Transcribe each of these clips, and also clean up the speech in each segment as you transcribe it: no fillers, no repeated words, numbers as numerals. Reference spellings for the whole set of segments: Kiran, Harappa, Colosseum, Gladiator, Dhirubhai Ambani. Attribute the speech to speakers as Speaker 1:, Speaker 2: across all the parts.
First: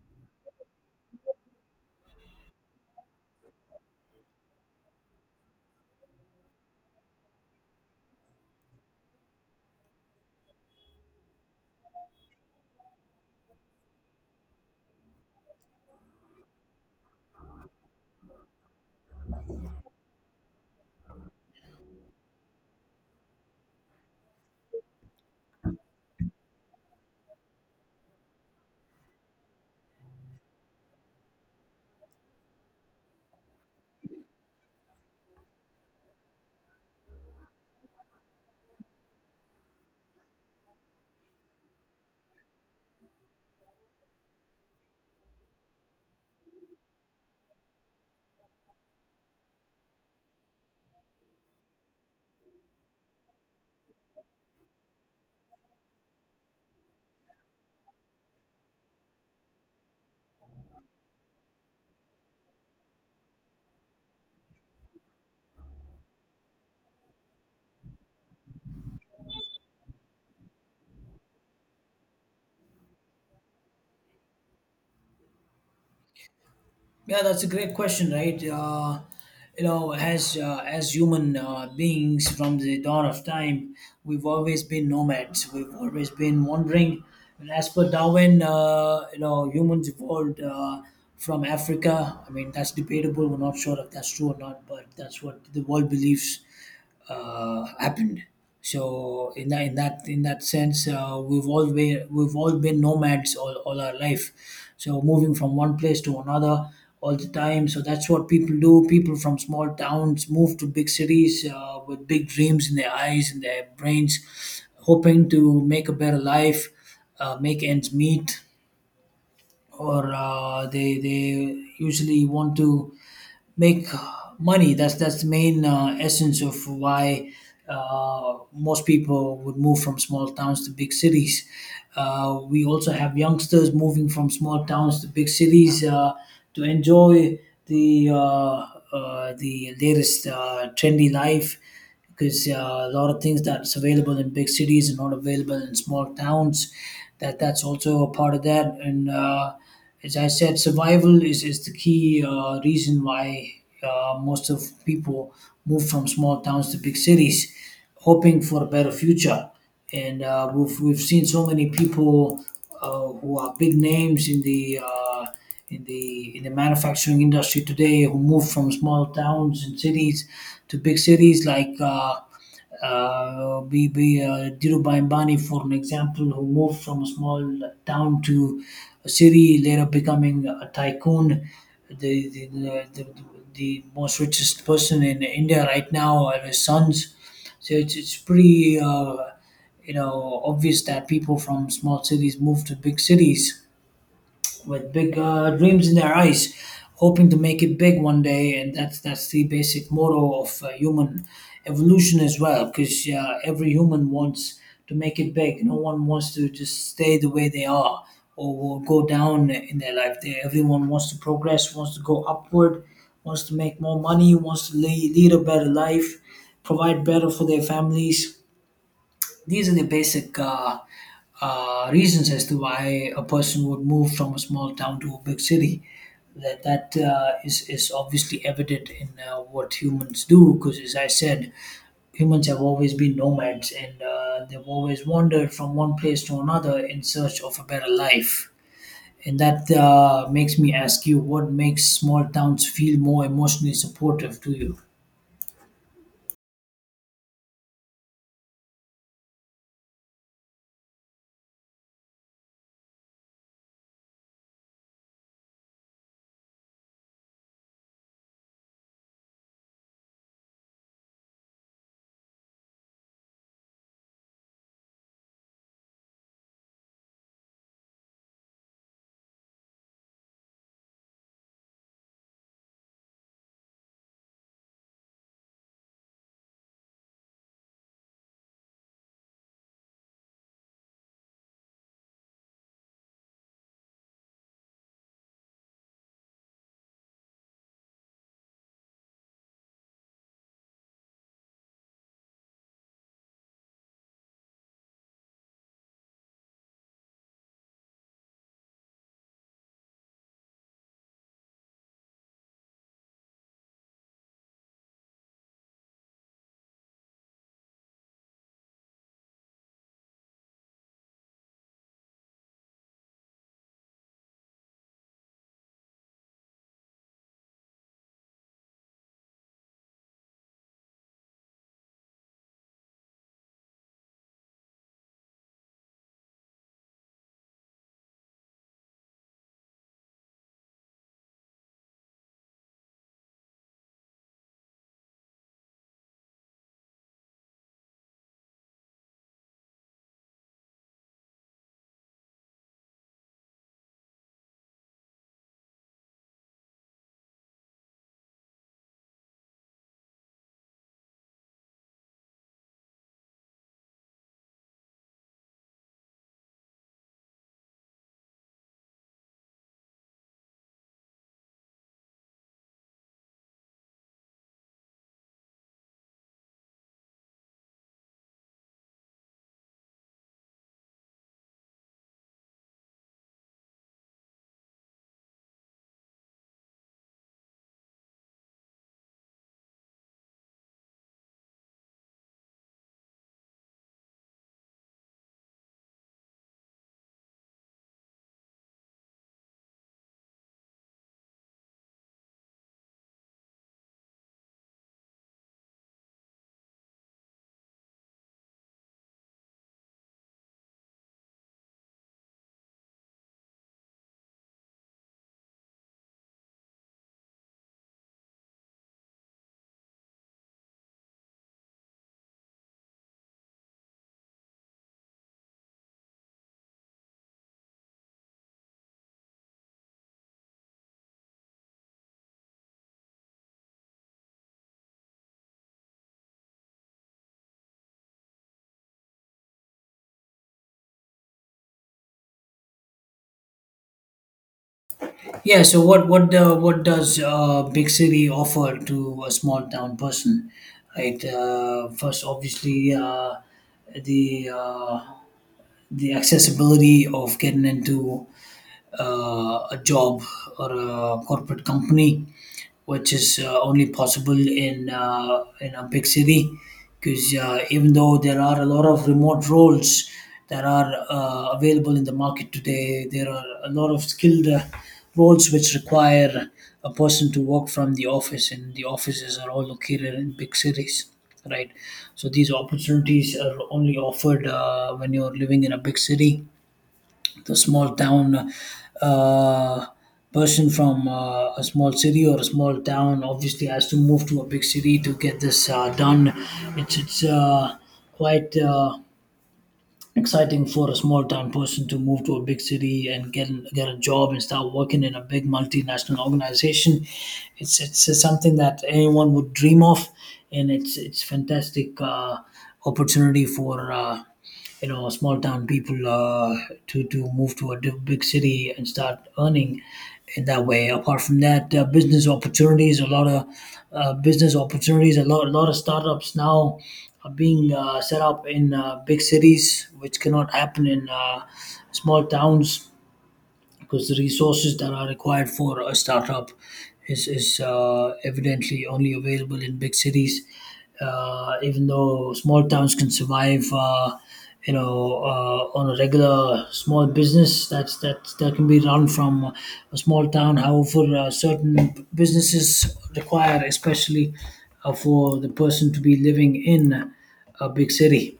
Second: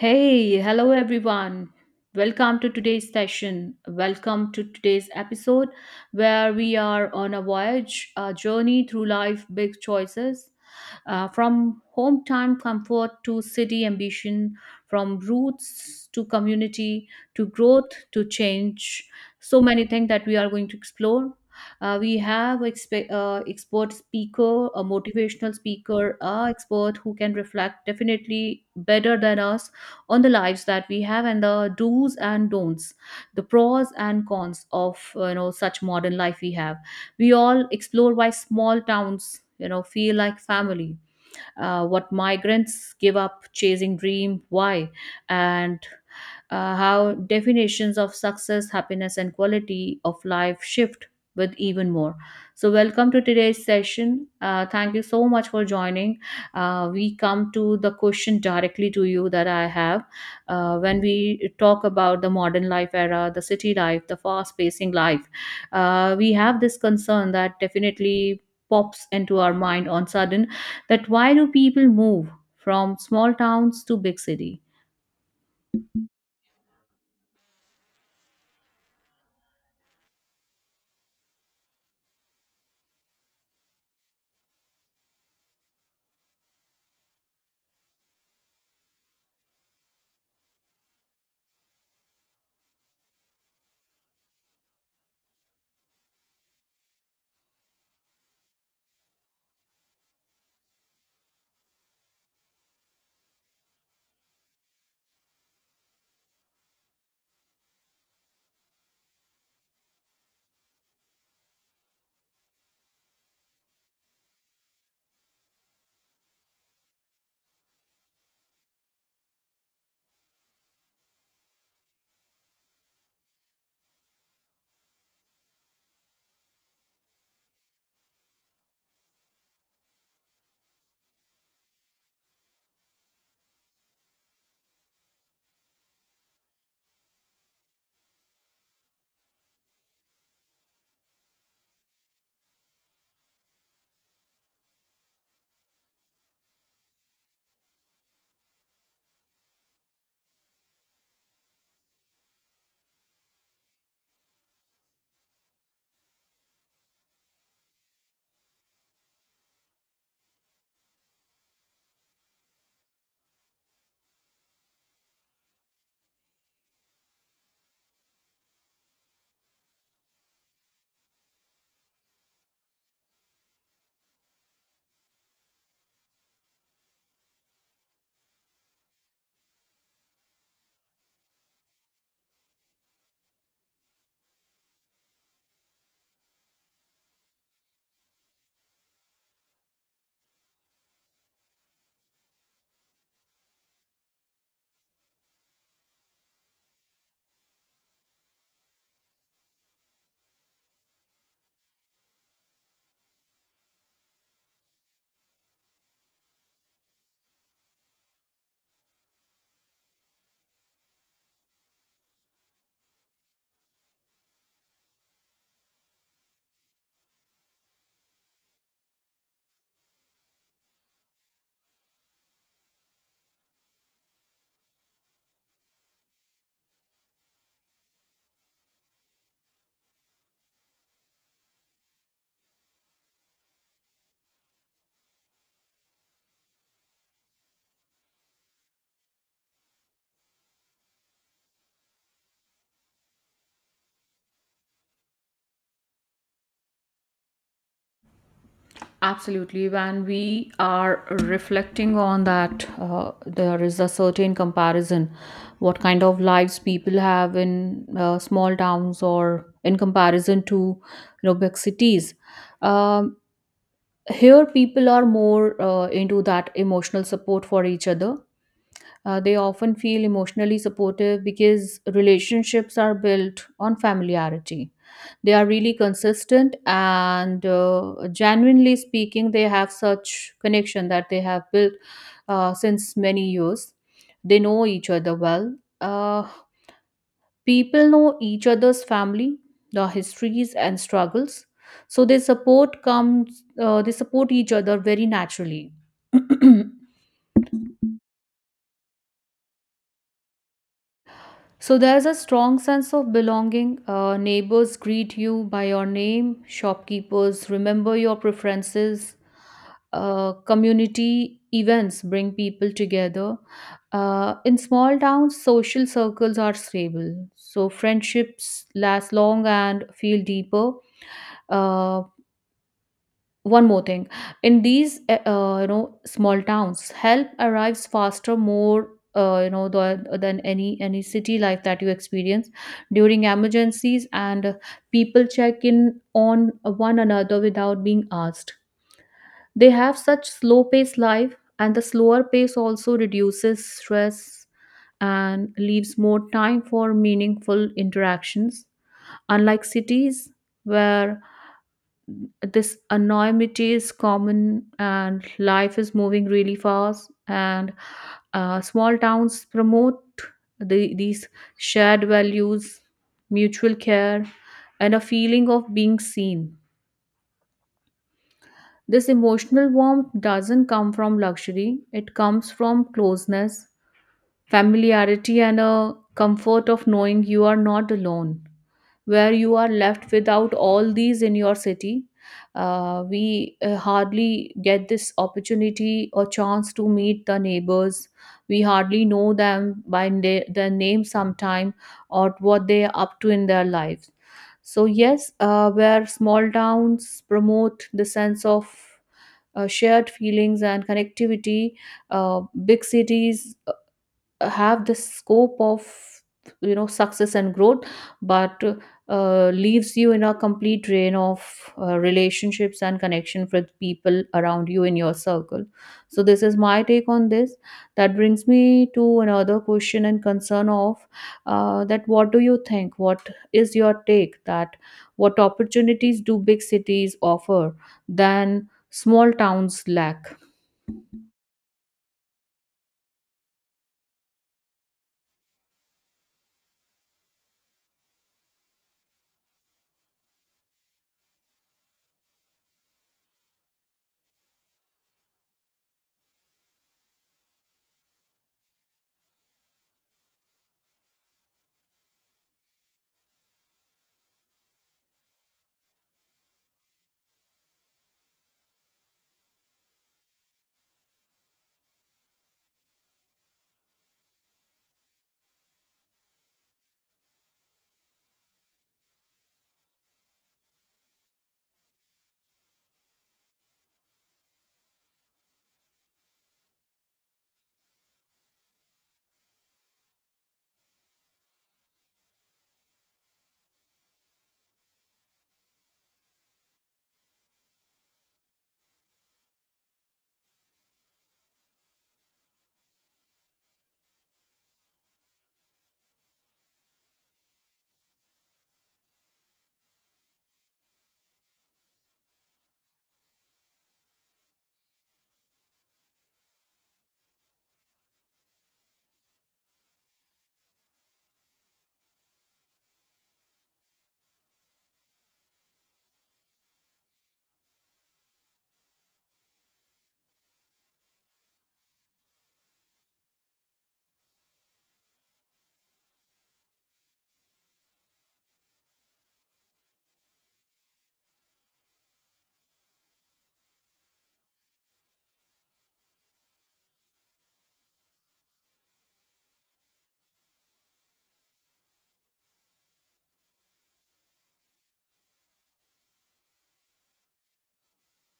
Speaker 1: Hey, hello everyone. Welcome to today's session. Welcome to today's episode where we are on a voyage, a journey through life, big choices. From hometown comfort to city ambition, from roots to community to growth to change. So many things that we are going to explore. We have expert speaker, a motivational speaker, a expert who can reflect definitely better than us on the lives that we have and the do's and don'ts, the pros and cons of you know such modern life we have. We all explore why small towns you know feel like family, what migrants give up chasing dream why, and how definitions of success, happiness and quality of life shift with even more. So welcome to today's session. Thank you so much for joining. We come to the question directly to you that I have. When we talk about the modern life era, the city life, the fast pacing life, we have this concern that definitely pops into our mind on sudden, that why do people move from small towns to big city?
Speaker 2: Yeah, that's a great question, right? As human beings from the dawn of time, we've always been nomads. We've always been wandering. And as per Darwin, humans evolved from Africa. I mean, that's debatable. We're not sure if that's true or not, but that's what the world believes happened. So in that in that in that sense, we've all been nomads all our life. So moving from one place to another all the time. So that's what people do. People from small towns move to big cities with big dreams in their eyes and their brains, hoping to make a better life, make ends meet, or uh, they usually want to make money. That's the main essence of why most people would move from small towns to big cities. We also have youngsters moving from small towns to big cities to enjoy the uh, the latest trendy life because a lot of things that's available in big cities are not available in small towns that's also a part of that. And as I said, survival is the key reason why most of people move from small towns to big cities, hoping for a better future. And we've seen so many people who are big names in the in the in the manufacturing industry today, who moved from small towns and cities to big cities like be Dhirubhai Ambani for an example, who moved from a small town to a city, later becoming a tycoon. The the, the, the, the most richest person in India right now are his sons. So it's pretty obvious that people from small cities move to big cities with big dreams in their eyes, hoping to make it big one day. And that's the basic motto of human evolution as well, because every human wants to make it big. No one wants to just stay the way they are or will go down in their life. Everyone wants to progress, wants to go upward, wants to make more money, wants to lead a better life, provide better for their families. These are the basic reasons as to why a person would move from a small town to a big city. That is obviously evident in what humans do, because as I said, humans have always been nomads, and they've always wandered from one place to another in search of a better life. And that makes me ask you, what makes small towns feel more emotionally supportive to you?
Speaker 1: Absolutely. When we are reflecting on that, there is a certain comparison what kind of lives people have in small towns or in comparison to you know, big cities. Um, Here, people are more into that emotional support for each other. They often feel emotionally supportive because relationships are built on familiarity. They are really consistent and, genuinely speaking, they have such connection that they have built since many years. They know each other well. Uh, People know each other's family, their histories and struggles. So they support comes. They support each other very naturally. So there's a strong sense of belonging. Neighbors greet you by your name, shopkeepers remember your preferences, community events bring people together. In small towns, social circles are stable, so friendships last long and feel deeper. Uh, One more thing, in these you know small towns, help arrives faster, more. You know than any city life that you experience during emergencies, and people check in on one another without being asked. They have such slow paced life, and the slower pace also reduces stress and leaves more time for meaningful interactions. Unlike cities, where this anonymity is common and life is moving really fast, and small towns promote these shared values, mutual care, and a feeling of being seen. This emotional warmth doesn't come from luxury, it comes from closeness, familiarity, and a comfort of knowing you are not alone. Where you are left without all these in your city, we hardly get this opportunity or chance to meet the neighbors. We hardly know them by their name sometime, or what they are up to in their lives. So, yes, where small towns promote the sense of shared feelings and connectivity. Big cities have the scope of you know success and growth, but leaves you in a complete drain of relationships and connection with people around you in your circle. So this is my take on this. That brings me to another question and concern of, that what do you think, what is your take that what opportunities do big cities offer than small towns lack?
Speaker 2: Yeah. So what does big city offer to a small town person? Right. First, obviously, the uh, the accessibility of getting into a job or a corporate company, which is only possible in a big city, because even though there are a lot of remote roles that are available in the market today, there are a lot of skilled roles which require a person to work from the office, and the offices are all located in big cities, right? So these opportunities are only offered when you're living in a big city. The small town uh, person from a small city or a small town obviously has to move to a big city to get this done. It's quite exciting for a small town person to move to a big city and get a job and start working in a big multinational organization. It's something that anyone would dream of, and it's fantastic opportunity for small town people to move to a big city and start earning in that way. Apart from that, business opportunities, a lot of startups now are being set up in big cities, which cannot happen in small towns, because the resources that are required for a startup is evidently only available in big cities. Even though small towns can survive, on a regular small business that that can be run from a small town. However, certain businesses require, especially for the person to be living in a big city,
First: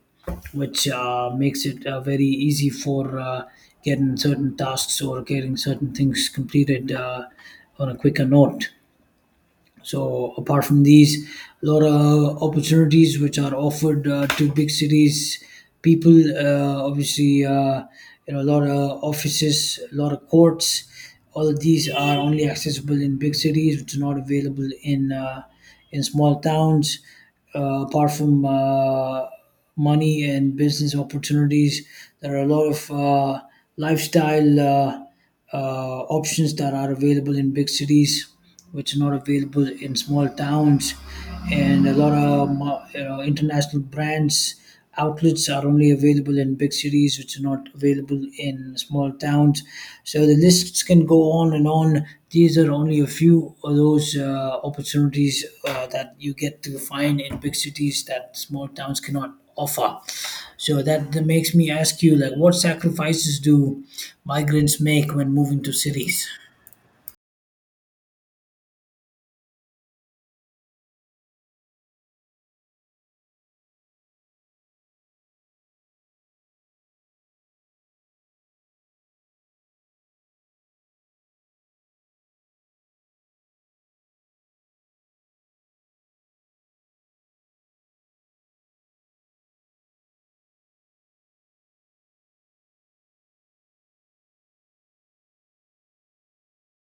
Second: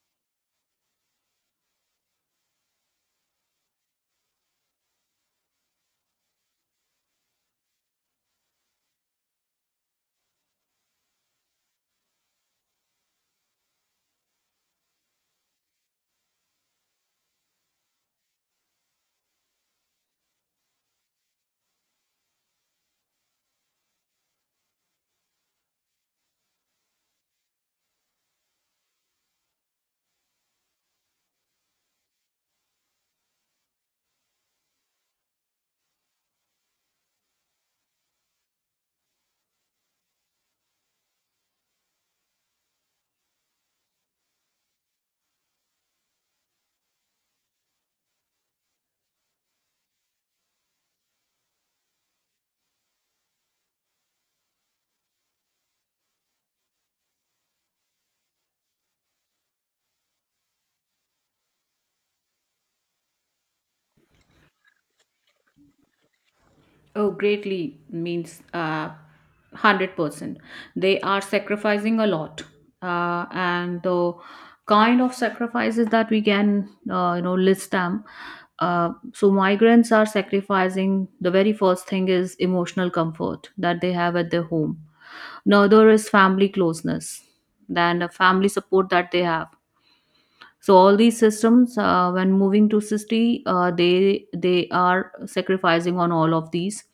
Speaker 2: which makes it very easy for getting certain tasks or getting certain things completed on a quicker note. So apart from these, a lot of opportunities which are offered to big cities people. Obviously, a lot of offices, a lot of courts. All of these are only accessible in big cities, which are not available in small towns. Apart from money and business opportunities, there are a lot of lifestyle options that are available in big cities, which are not available in small towns, and a lot of international brands outlets are only available in big cities, which are not available in small towns. So the lists can go on and on. These are only a few of those opportunities that you get to find in big cities that small towns cannot offer. So that makes me ask you, like, what sacrifices do migrants make when moving to cities?
Speaker 1: Oh, greatly means, 100%. They are sacrificing a lot. And the kind of sacrifices that we can, you know, list them. So migrants are sacrificing the very first thing is emotional comfort that they have at their home. Another is family closeness, then the family support that they have. So all these systems, when moving to city, they are sacrificing on all of these.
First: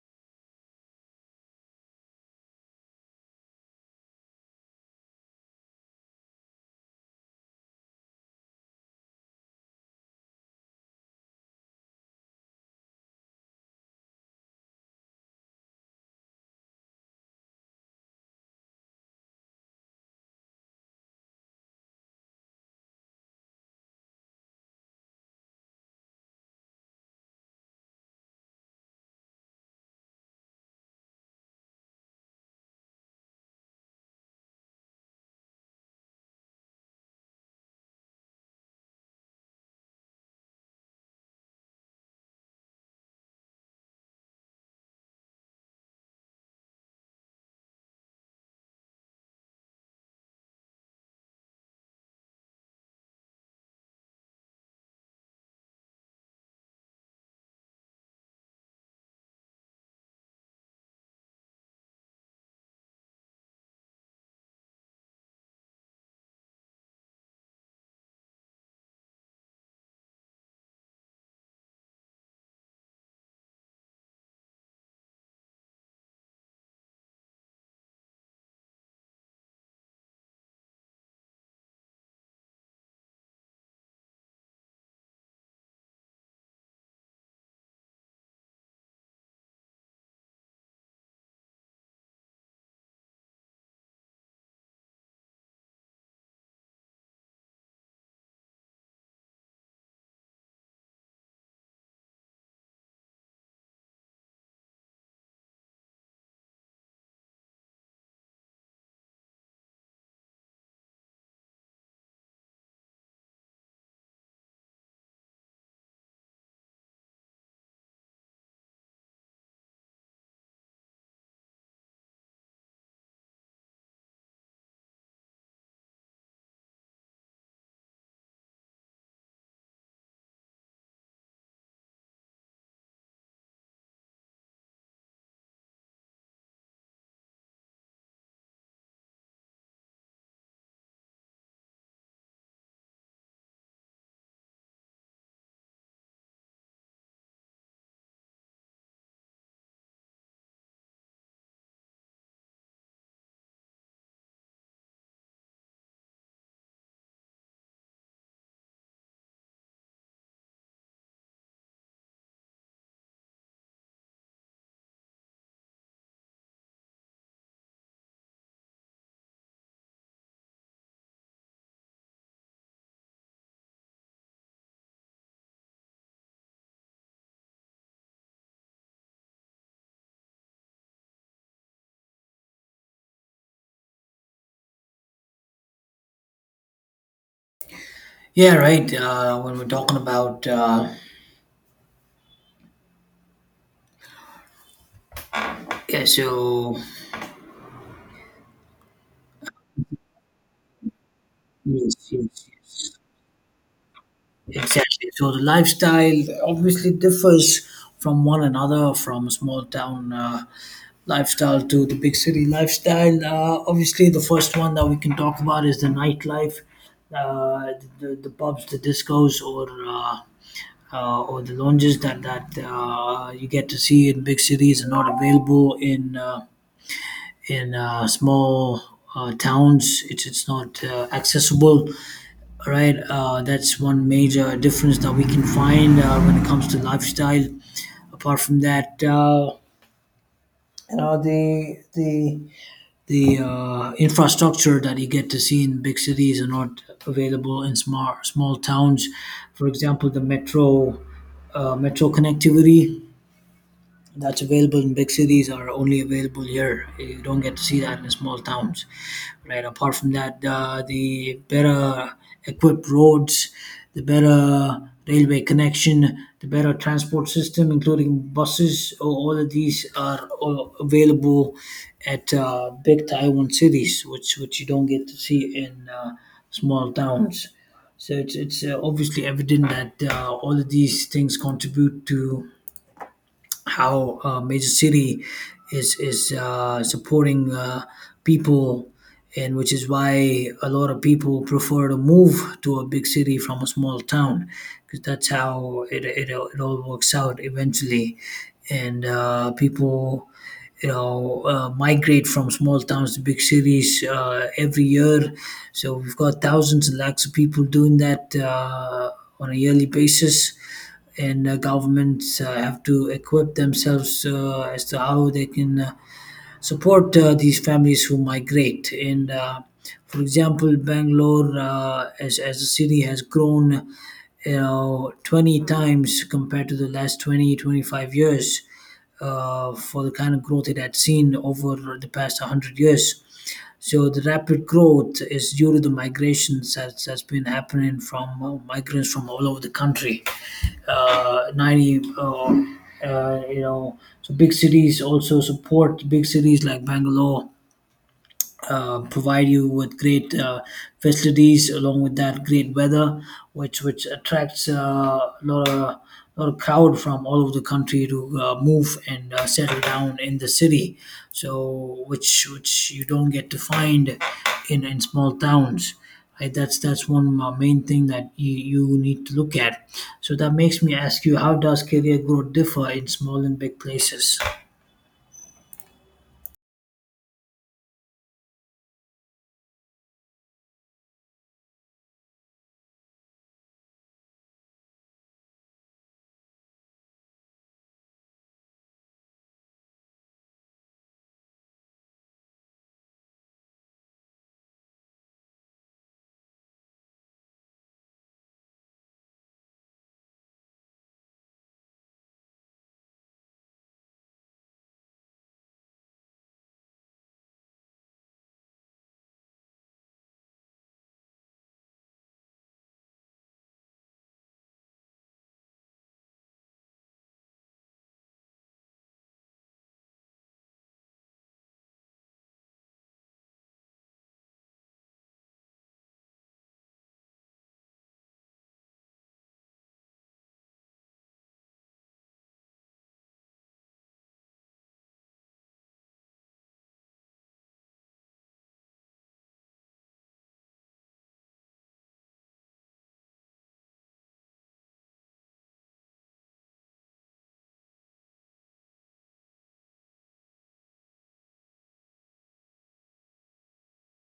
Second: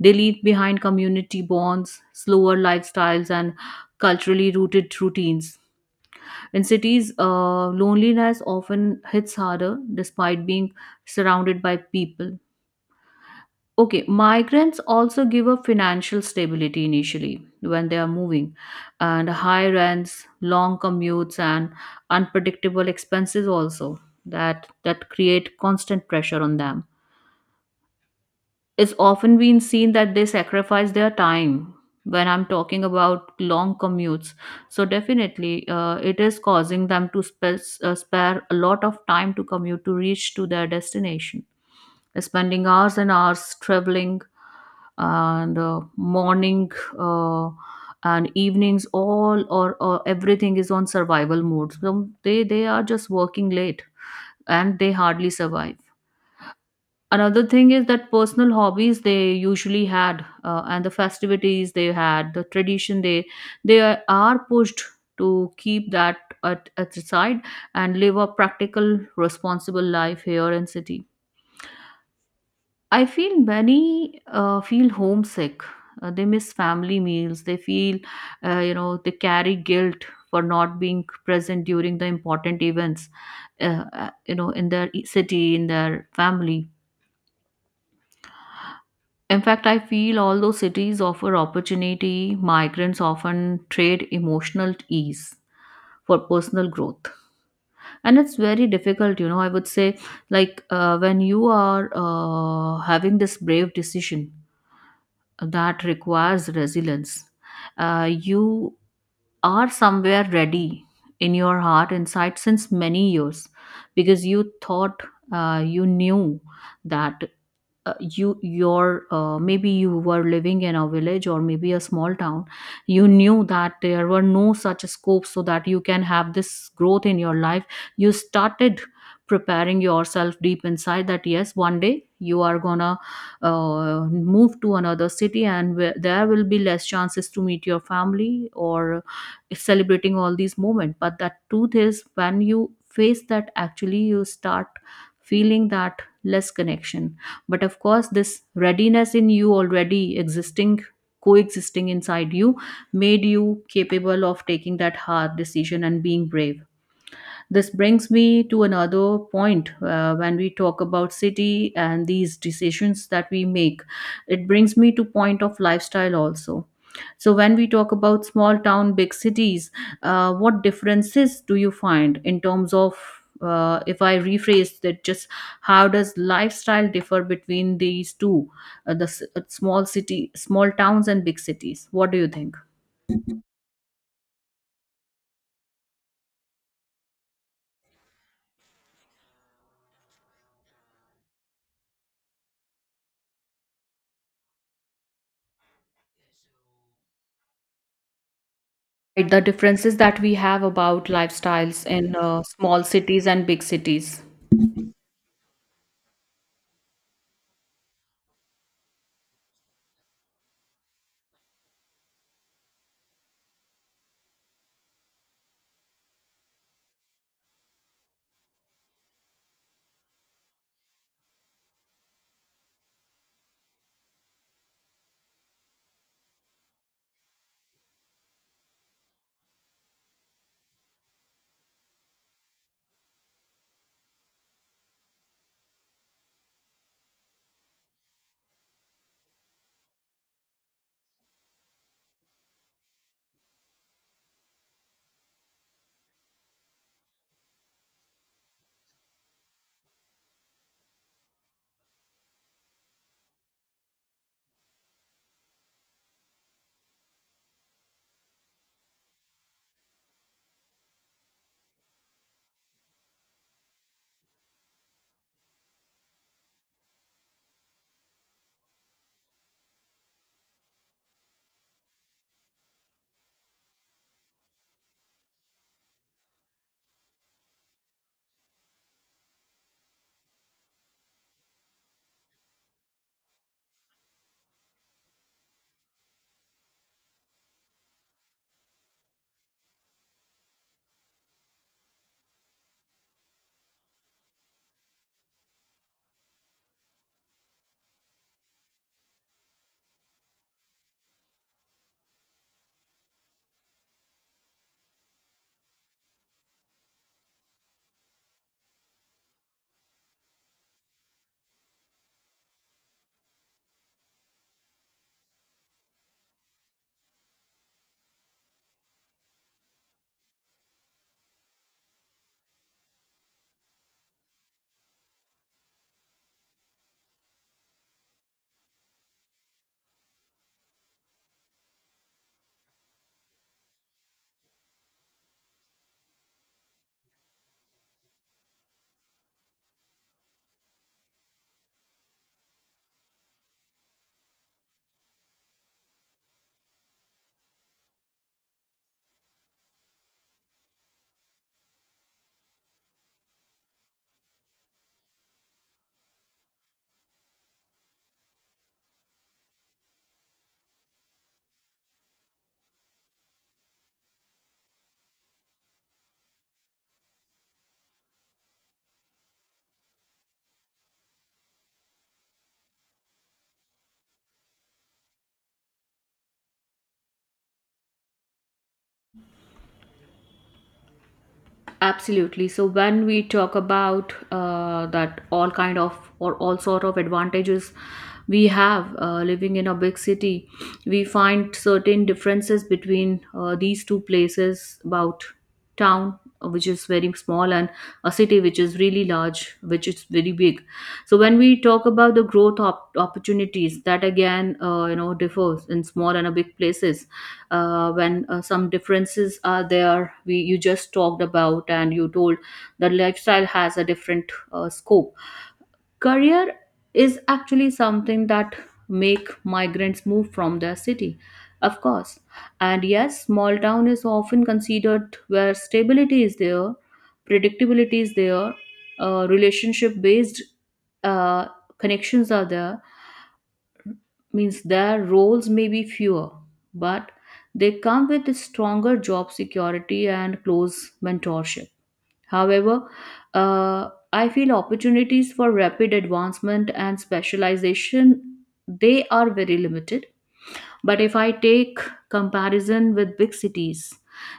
Speaker 1: They leave behind community bonds, slower lifestyles, and culturally rooted routines. In cities, loneliness often hits harder, despite being surrounded by people. Okay, migrants also give up financial stability initially when they are moving, and high rents, long commutes, and unpredictable expenses also that create constant pressure on them. It's often been seen that they sacrifice their time when I'm talking about long commutes. So definitely, it is causing them to spare a lot of time to commute to reach to their destination, spending hours and hours traveling, and morning uh, and evenings all or everything is on survival mode, so they are just working late and they hardly survive. Another thing is that personal hobbies they usually had, and the festivities they had, the tradition they, they are pushed to keep that at the side and live a practical responsible life here in city. I feel many feel homesick. They miss family meals. They feel, you know, they carry guilt for not being present during the important events, you know, in their city, in their family. In fact, I feel all those cities offer opportunity. Migrants often trade emotional ease for personal growth. And it's very difficult, you know, I would say, like when you are having this brave decision that requires resilience. You are somewhere ready in your heart inside since many years, because you thought, you knew that, you your maybe you were living in a village or maybe a small town, you knew that there were no such scopes so that you can have this growth in your life. You started preparing yourself deep inside that yes, one day you are gonna uh, move to another city, and where there will be less chances to meet your family or celebrating all these moments. But the truth is, when you face that, actually you start feeling that less connection. But of course, this readiness in you already existing, coexisting inside you, made you capable of taking that hard decision and being brave. This brings me to another point, when we talk about city and these decisions that we make. It brings me to point of lifestyle also. So when we talk about small town, big cities, what differences do you find in terms of, if I rephrase that, just how does lifestyle differ between these two, small city, small towns, and big cities? What do you think?
Speaker 2: Yeah, right. When we're talking about, yeah, so
Speaker 1: Right, the differences that we have about lifestyles
Speaker 2: yes,
Speaker 1: in
Speaker 2: yes,
Speaker 1: small cities and big cities.
Speaker 2: yes, exactly. So the lifestyle obviously differs from one another, from a small town lifestyle to the big city lifestyle. Obviously, the first one that we can talk about is the nightlife, uh, the pubs, the discos, or the lounges that you get to see in big cities are not available in small towns. It's not accessible, right? That's one major difference that we can find when it comes to lifestyle. Apart from that, you know the infrastructure that you get to see in big cities are not available in small towns. For example, the metro connectivity that's available in big cities are only available here. You don't get to see that in the small towns, right? Apart from that, the better equipped roads, the better railway connection, the better transport system, including buses, all of these are all available at big Taiwan cities, which you don't get to see in small towns. So it's obviously evident that all of these things contribute to how a major city is supporting people, and which is why a lot of people prefer to move to a big city from a small town, because that's how it all works out eventually, and people migrate from small towns to big cities every year. So we've got thousands and lakhs of people doing that on a yearly basis. And governments have to equip themselves as to how they can support these families who migrate. And for example, Bangalore as a city has grown, 20 times compared to the last 20 25 years, for the kind of growth it had seen over the past 100 years. So the rapid growth is due to the migrations that's been happening from migrants from all over the country. Uh, 90, uh, uh, you know, so big cities also support. Big cities like Bangalore provide you with great facilities, along with that great weather, which attracts a lot of crowd from all over the country to move and settle down in the city. So which you don't get to find in small towns, right? That's one main thing that you need to look at. So that makes me ask you, how does career growth differ in small and big places?
Speaker 1: Absolutely. So when we talk about that all kind of or all sort of advantages we have living in a big city, we find certain differences between these two places about town which is very small, and a city which is really large, which is very big. So when we talk about the opportunities, that again, you know, differs in small and a big places. When some differences are there, we, you just talked about and you told that lifestyle has a different scope. Career is actually something that make migrants move from their city, of course. And yes, small town is often considered where stability is there, predictability is there, relationship based uh, connections are there, means their roles may be fewer, but they come with stronger job security and close mentorship. However, I feel opportunities for rapid advancement and specialization, they are very limited. But if I take comparison with big cities,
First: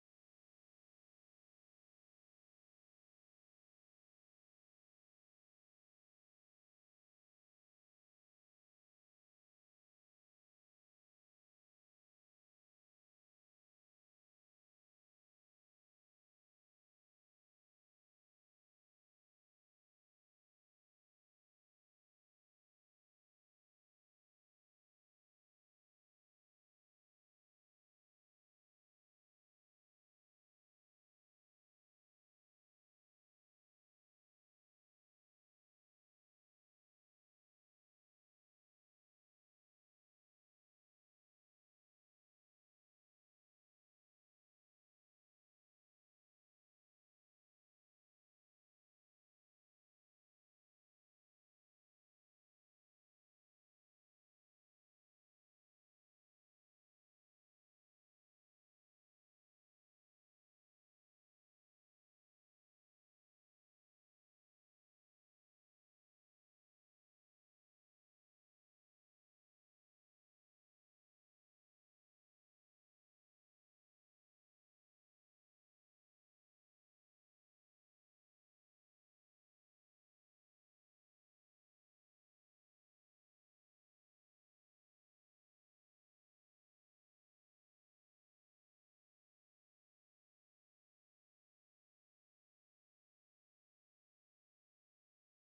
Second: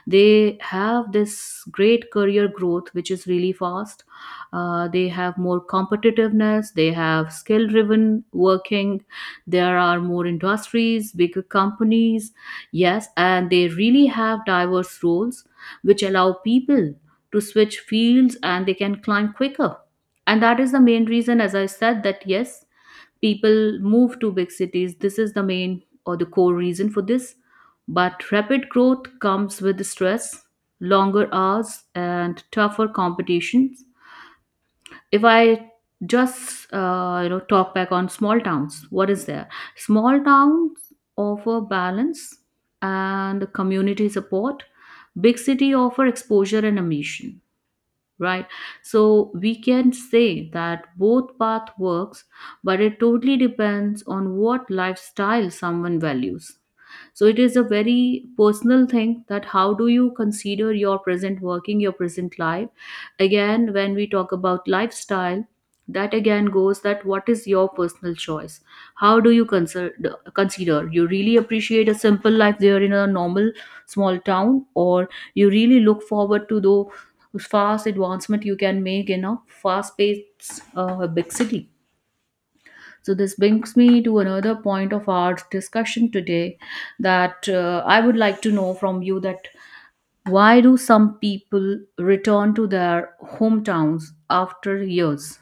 Speaker 1: they have this great career growth which is really fast. They have more competitiveness, they have skill driven working, there are more industries, bigger companies. Yes, and they really have diverse roles which allow people to switch fields, and they can climb quicker. And that is the main reason, as I said, that yes, people move to big cities. This is the main or the core reason for this. But rapid growth comes with stress, longer hours, and tougher competitions. If I just, you know, talk back on small towns, what is there? Small towns offer balance and community support. Big city offer exposure and ambition, right? So we can say that both path works, but it totally depends on what lifestyle someone values. So it is a very personal thing, that how do you consider your present working, your present life. Again, when we talk about lifestyle, that again goes that what is your personal choice. How do you consider, you really appreciate a simple life there in a normal small town, or you really look forward to the fast advancement you can make in a fast paced big city. So this brings me to another point of our discussion today, that I would like to know from you that why do some people return to their hometowns after years?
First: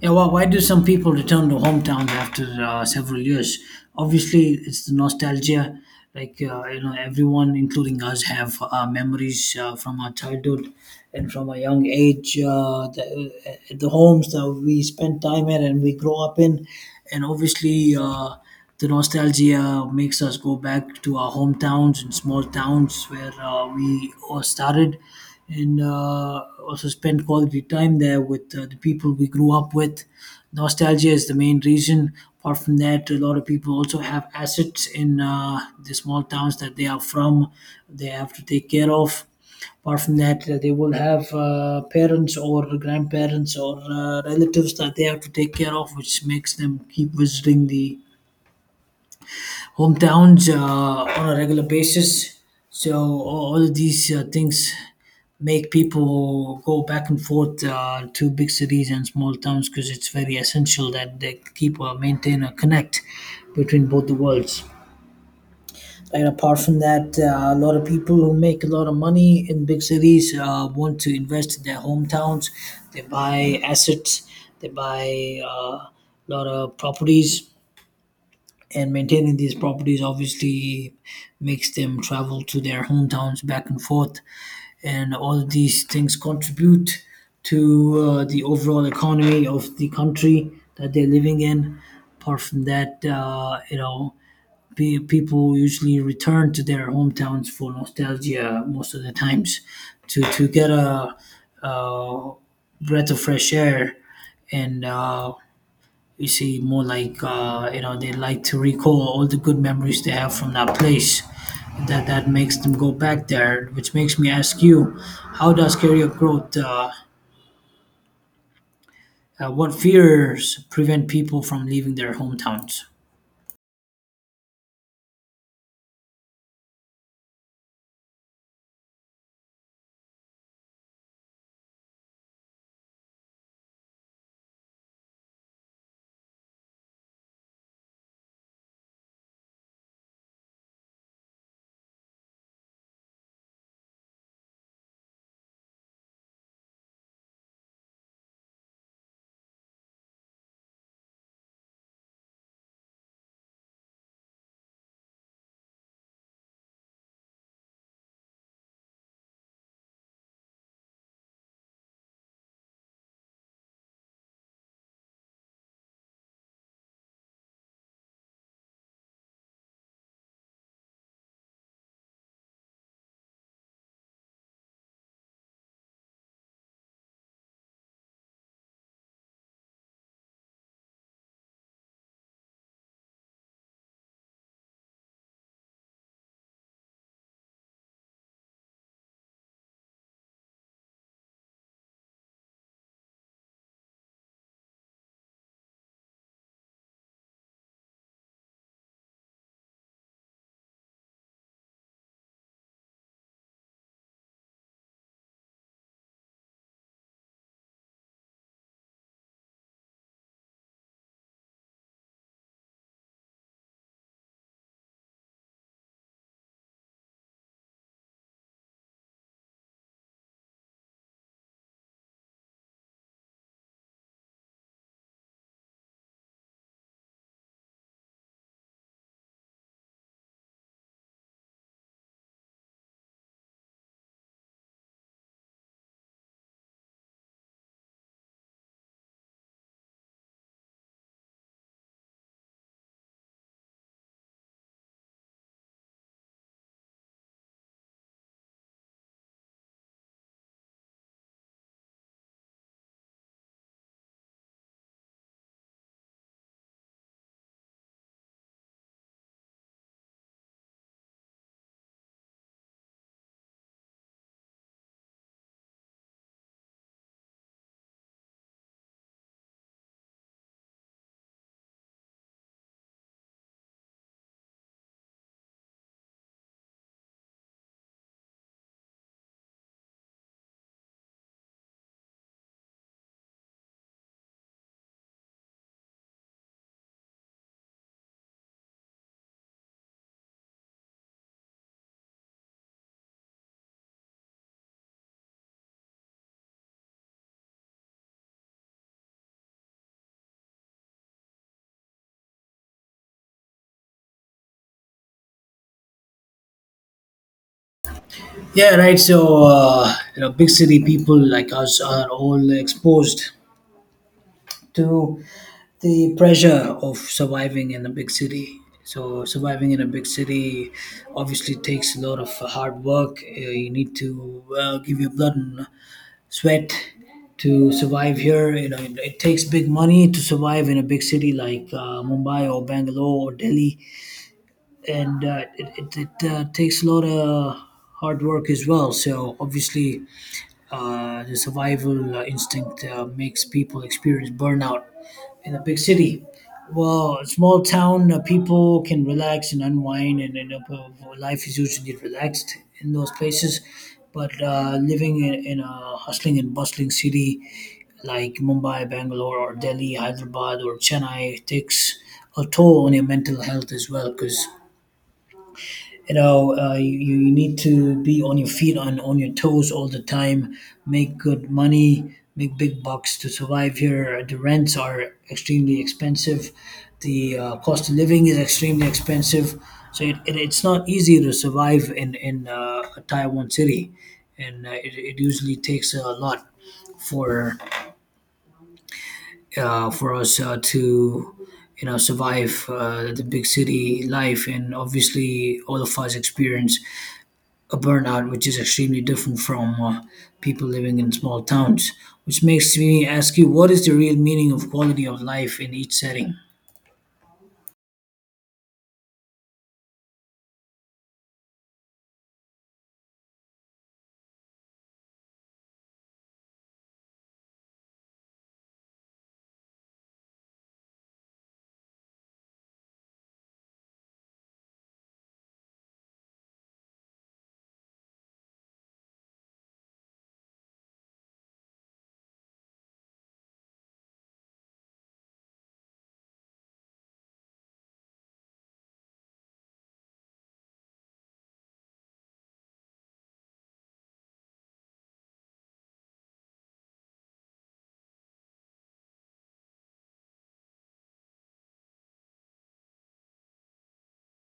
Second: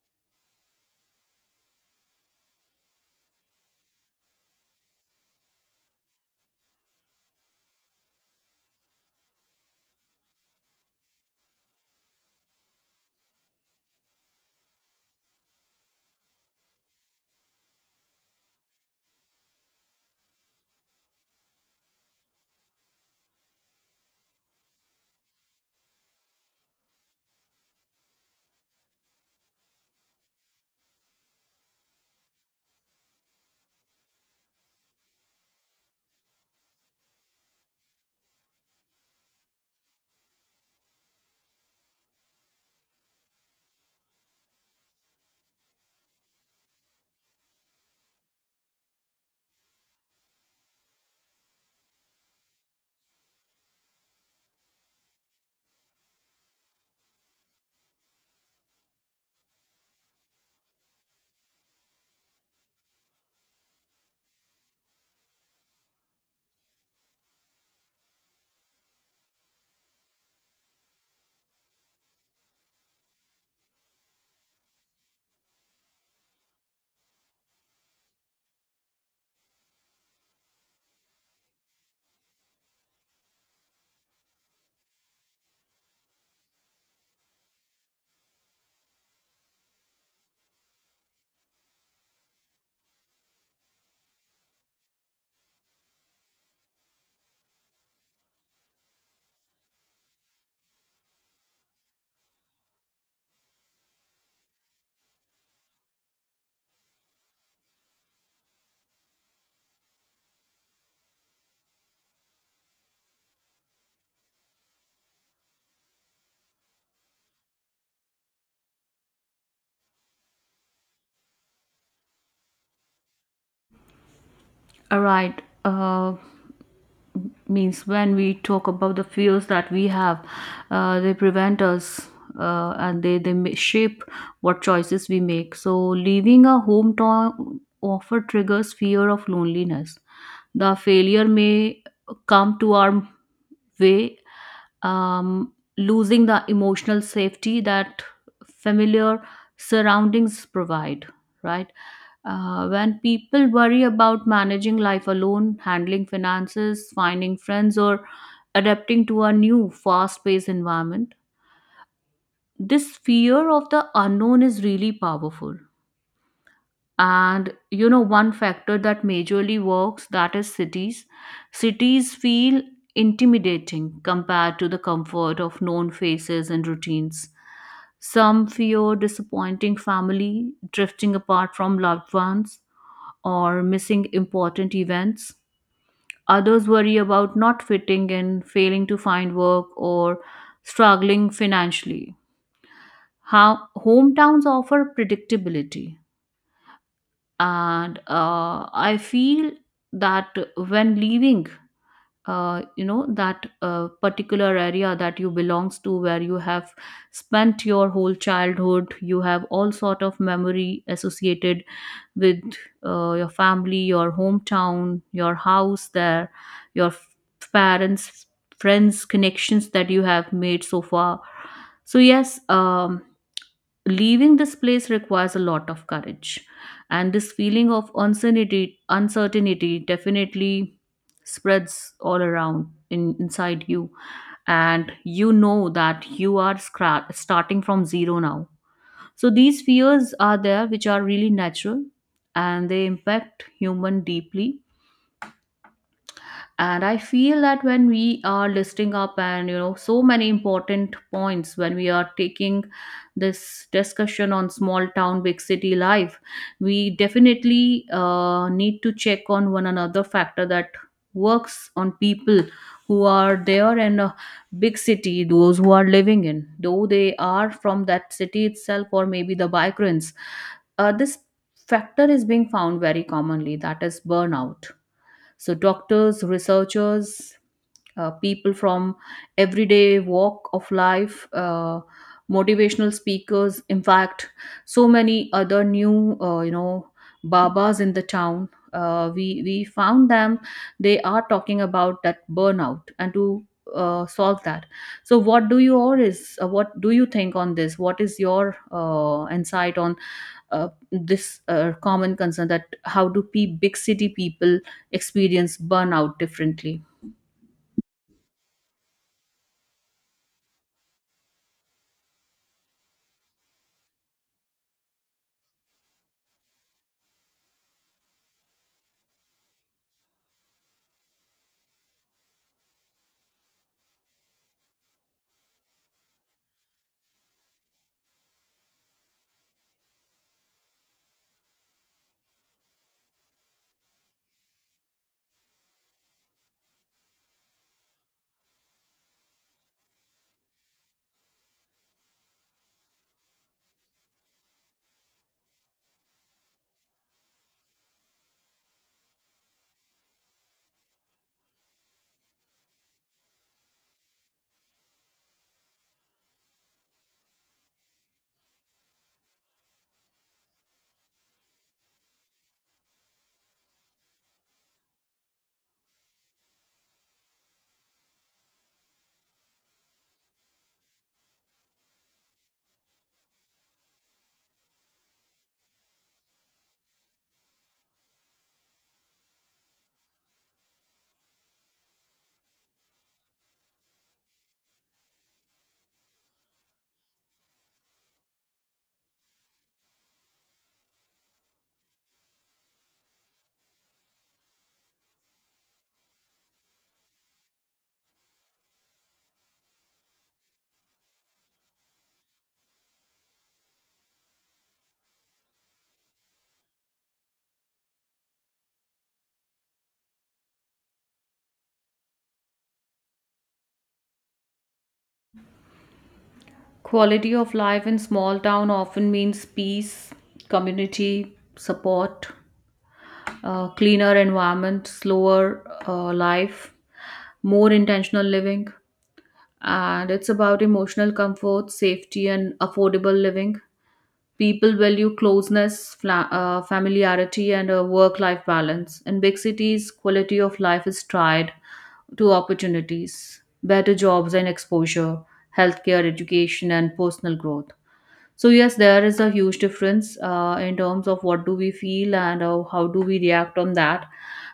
Speaker 2: Yeah, well, why do some people return to hometowns after several years? Obviously, it's the nostalgia. Like everyone, including us, have memories from our childhood and from a young age. The homes that we spent time at and we grow up in, and obviously, the nostalgia makes us go back to our hometowns and small towns where we all started, and also spend quality time there with the people we grew up with. Nostalgia is the main reason. Apart from that, a lot of people also have assets in the small towns that they are from. They have to take care of, apart from that they will have parents or grandparents or relatives that they have to take care of, which makes them keep visiting the hometowns on a regular basis. So all of these things make people go back and forth to big cities and small towns because it's very essential that they keep or maintain a connect between both the worlds. And apart from that, a lot of people who make a lot of money in big cities want to invest in their hometowns. They buy assets, they buy uh, a lot of properties, and maintaining these properties obviously makes them travel to their hometowns back and forth, and all of these things contribute to the overall economy of the country that they're living in. Apart from that, people usually return to their hometowns for nostalgia most of the times, to get a, uh breath of fresh air. And you see, more like, they like to recall all the good memories they have from that place. That makes them go back there, which makes me ask you, how does career growth what fears prevent people from leaving their hometowns?
Speaker 1: All right. Means when we talk about the fears that we have, they prevent us and they shape what choices we make. So leaving a hometown often triggers fear of loneliness. The failure may come to our way, um, losing the emotional safety that familiar surroundings provide, right? When people worry about managing life alone, handling finances, finding friends, or adapting to a new fast paced environment, this fear of the unknown is really powerful. And you know, one factor that majorly works, that is Cities feel intimidating compared to the comfort of known faces and routines. Some fear disappointing family, drifting apart from loved ones, or missing important events. Others worry about not fitting in, failing to find work, or struggling financially. How hometowns offer predictability, and I feel that when leaving that particular area that you belongs to, where you have spent your whole childhood. You have all sort of memory associated with your family, your hometown, your house there, your f- parents, friends, connections that you have made so far. So yes, leaving this place requires a lot of courage, and this feeling of uncertainty definitely spreads all around inside you. And you know that you are starting from zero now. So these fears are there, which are really natural, and they impact human deeply. And I feel that when we are listing up and so many important points when we are taking this discussion on small town big city life, we definitely need to check on one another factor that works on people who are there in a big city, those who are living in, though they are from that city itself or maybe the migrants. This factor is being found very commonly, that is burnout. So, doctors, researchers, people from everyday walk of life, motivational speakers. In fact, so many other new, babas in the town. We found them. They are talking about that burnout and to solve that. So, what do you or is, what do you think on this? What is your insight on this common concern, that how do pe big city people experience burnout differently?
Speaker 2: Yeah, right. So you know, big city people like us are all exposed to the pressure of surviving in a big city. So surviving in a big city obviously takes a lot of hard work. You need to give your blood and sweat to survive here. You know, it takes big money to survive in a big city like Mumbai or Bangalore or Delhi, and it takes a lot of hard work as well. So obviously, the survival instinct makes people experience burnout in a big city. Well, a small town people can relax and unwind, and life is usually relaxed in those places. But living in a hustling and bustling city like Mumbai, Bangalore, or Delhi, Hyderabad, or Chennai takes a toll on your mental health as well, because you know you need to be on your feet and on your toes all the time, make good money, make big bucks to survive here. The rents are extremely expensive, the cost of living is extremely expensive. So it's not easy to survive in a taiwan city, and it usually takes a lot for for us to, you know, survive the big city life. And obviously all of us experience a burnout, which is extremely different from people living in small towns. Which makes me ask you, what is the real meaning of quality of life in each setting?
Speaker 1: Quality of life in small town often means peace, community support, cleaner environment, slower life, more intentional living. And it's about emotional comfort, safety, and affordable living. People value closeness, familiarity, and a work life balance. In big cities quality of life is tried to opportunities, better jobs and exposure, healthcare, education, and personal growth. So yes, there is a huge difference in terms of what do we feel and how do we react on that.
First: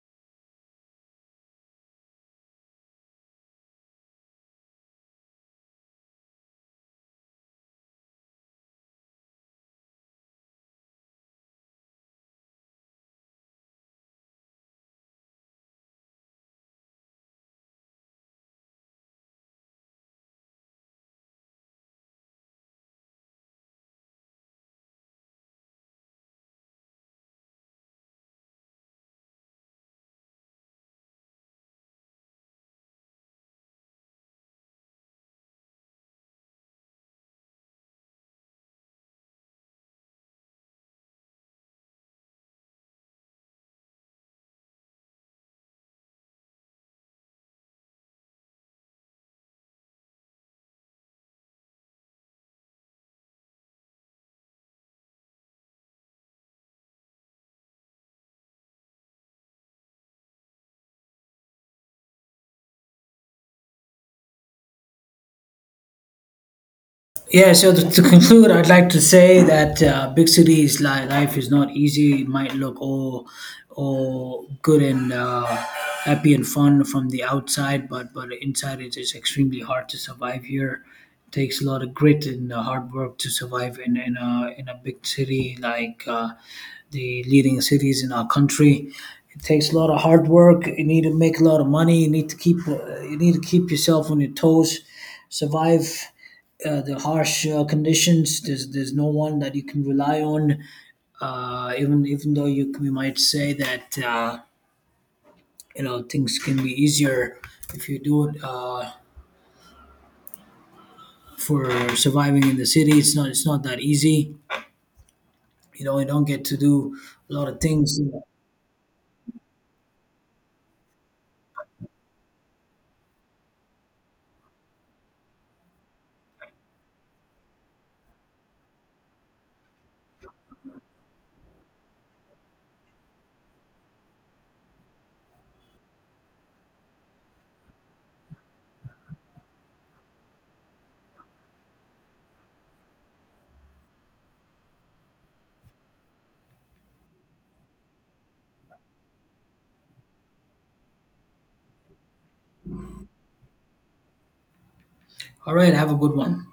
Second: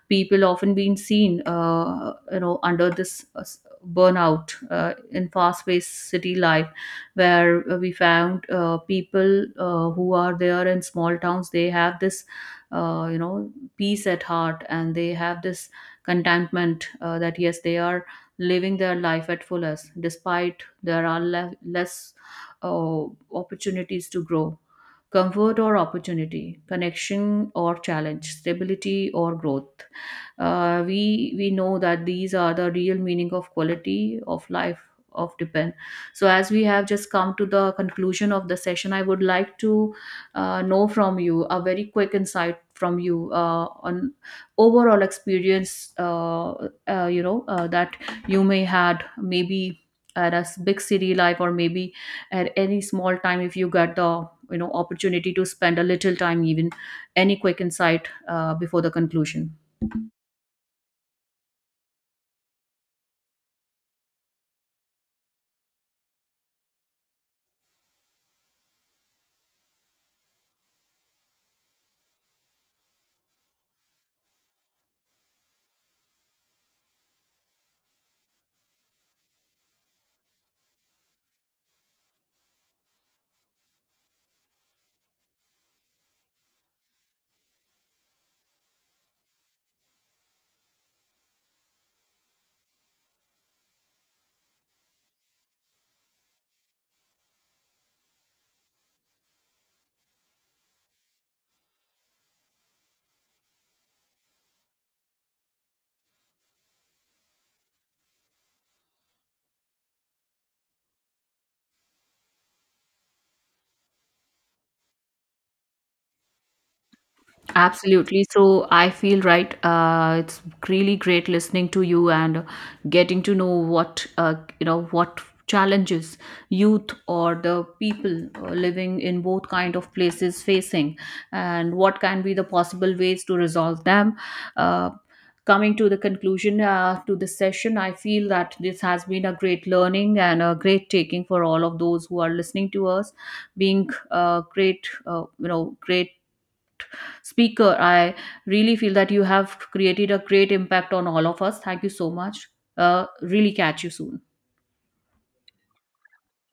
Speaker 1: People often been seen under this burnout in fast paced city life, where we found people who are there in small towns. They have this uh, you know peace at heart, and they have this contentment, that yes they are living their life at fullest despite there are less uh, opportunities to grow. Comfort or opportunity, connection or challenge, stability or growth, we know that these are the real meaning of quality of life of depend. So as we have just come to the conclusion of the session, I would like to know from you a very quick insight from you on overall experience, that you may had, maybe at a big city life, or maybe at any small time, if you get the opportunity to spend a little time, even any quick insight before the conclusion.
Speaker 2: Yeah, so to conclude, I'd like to say that big cities life is not easy. It might look all good and happy and fun from the outside, but inside it is extremely hard to survive here. It takes a lot of grit and hard work to survive in a big city like the leading cities in our country. It takes a lot of hard work. You need to make a lot of money. You need to keep you need to keep yourself on your toes, survive the harsh conditions. There's no one that you can rely on. Even though you we might say that you know things can be easier if you do it for surviving in the city. It's not, it's not that easy. You know, you don't get to do a lot of things.
Speaker 1: Absolutely. So I feel right. It's really great listening to you and getting to know what what challenges youth or the people living in both kind of places facing, and what can be the possible ways to resolve them. Uh, Coming to the conclusion to this session, I feel that this has been a great learning and a great taking for all of those who are listening to us, being great, great speaker. I really feel that you have created a great impact on all of us. Thank you so much. Really catch you soon.
Speaker 2: All right, have a good one.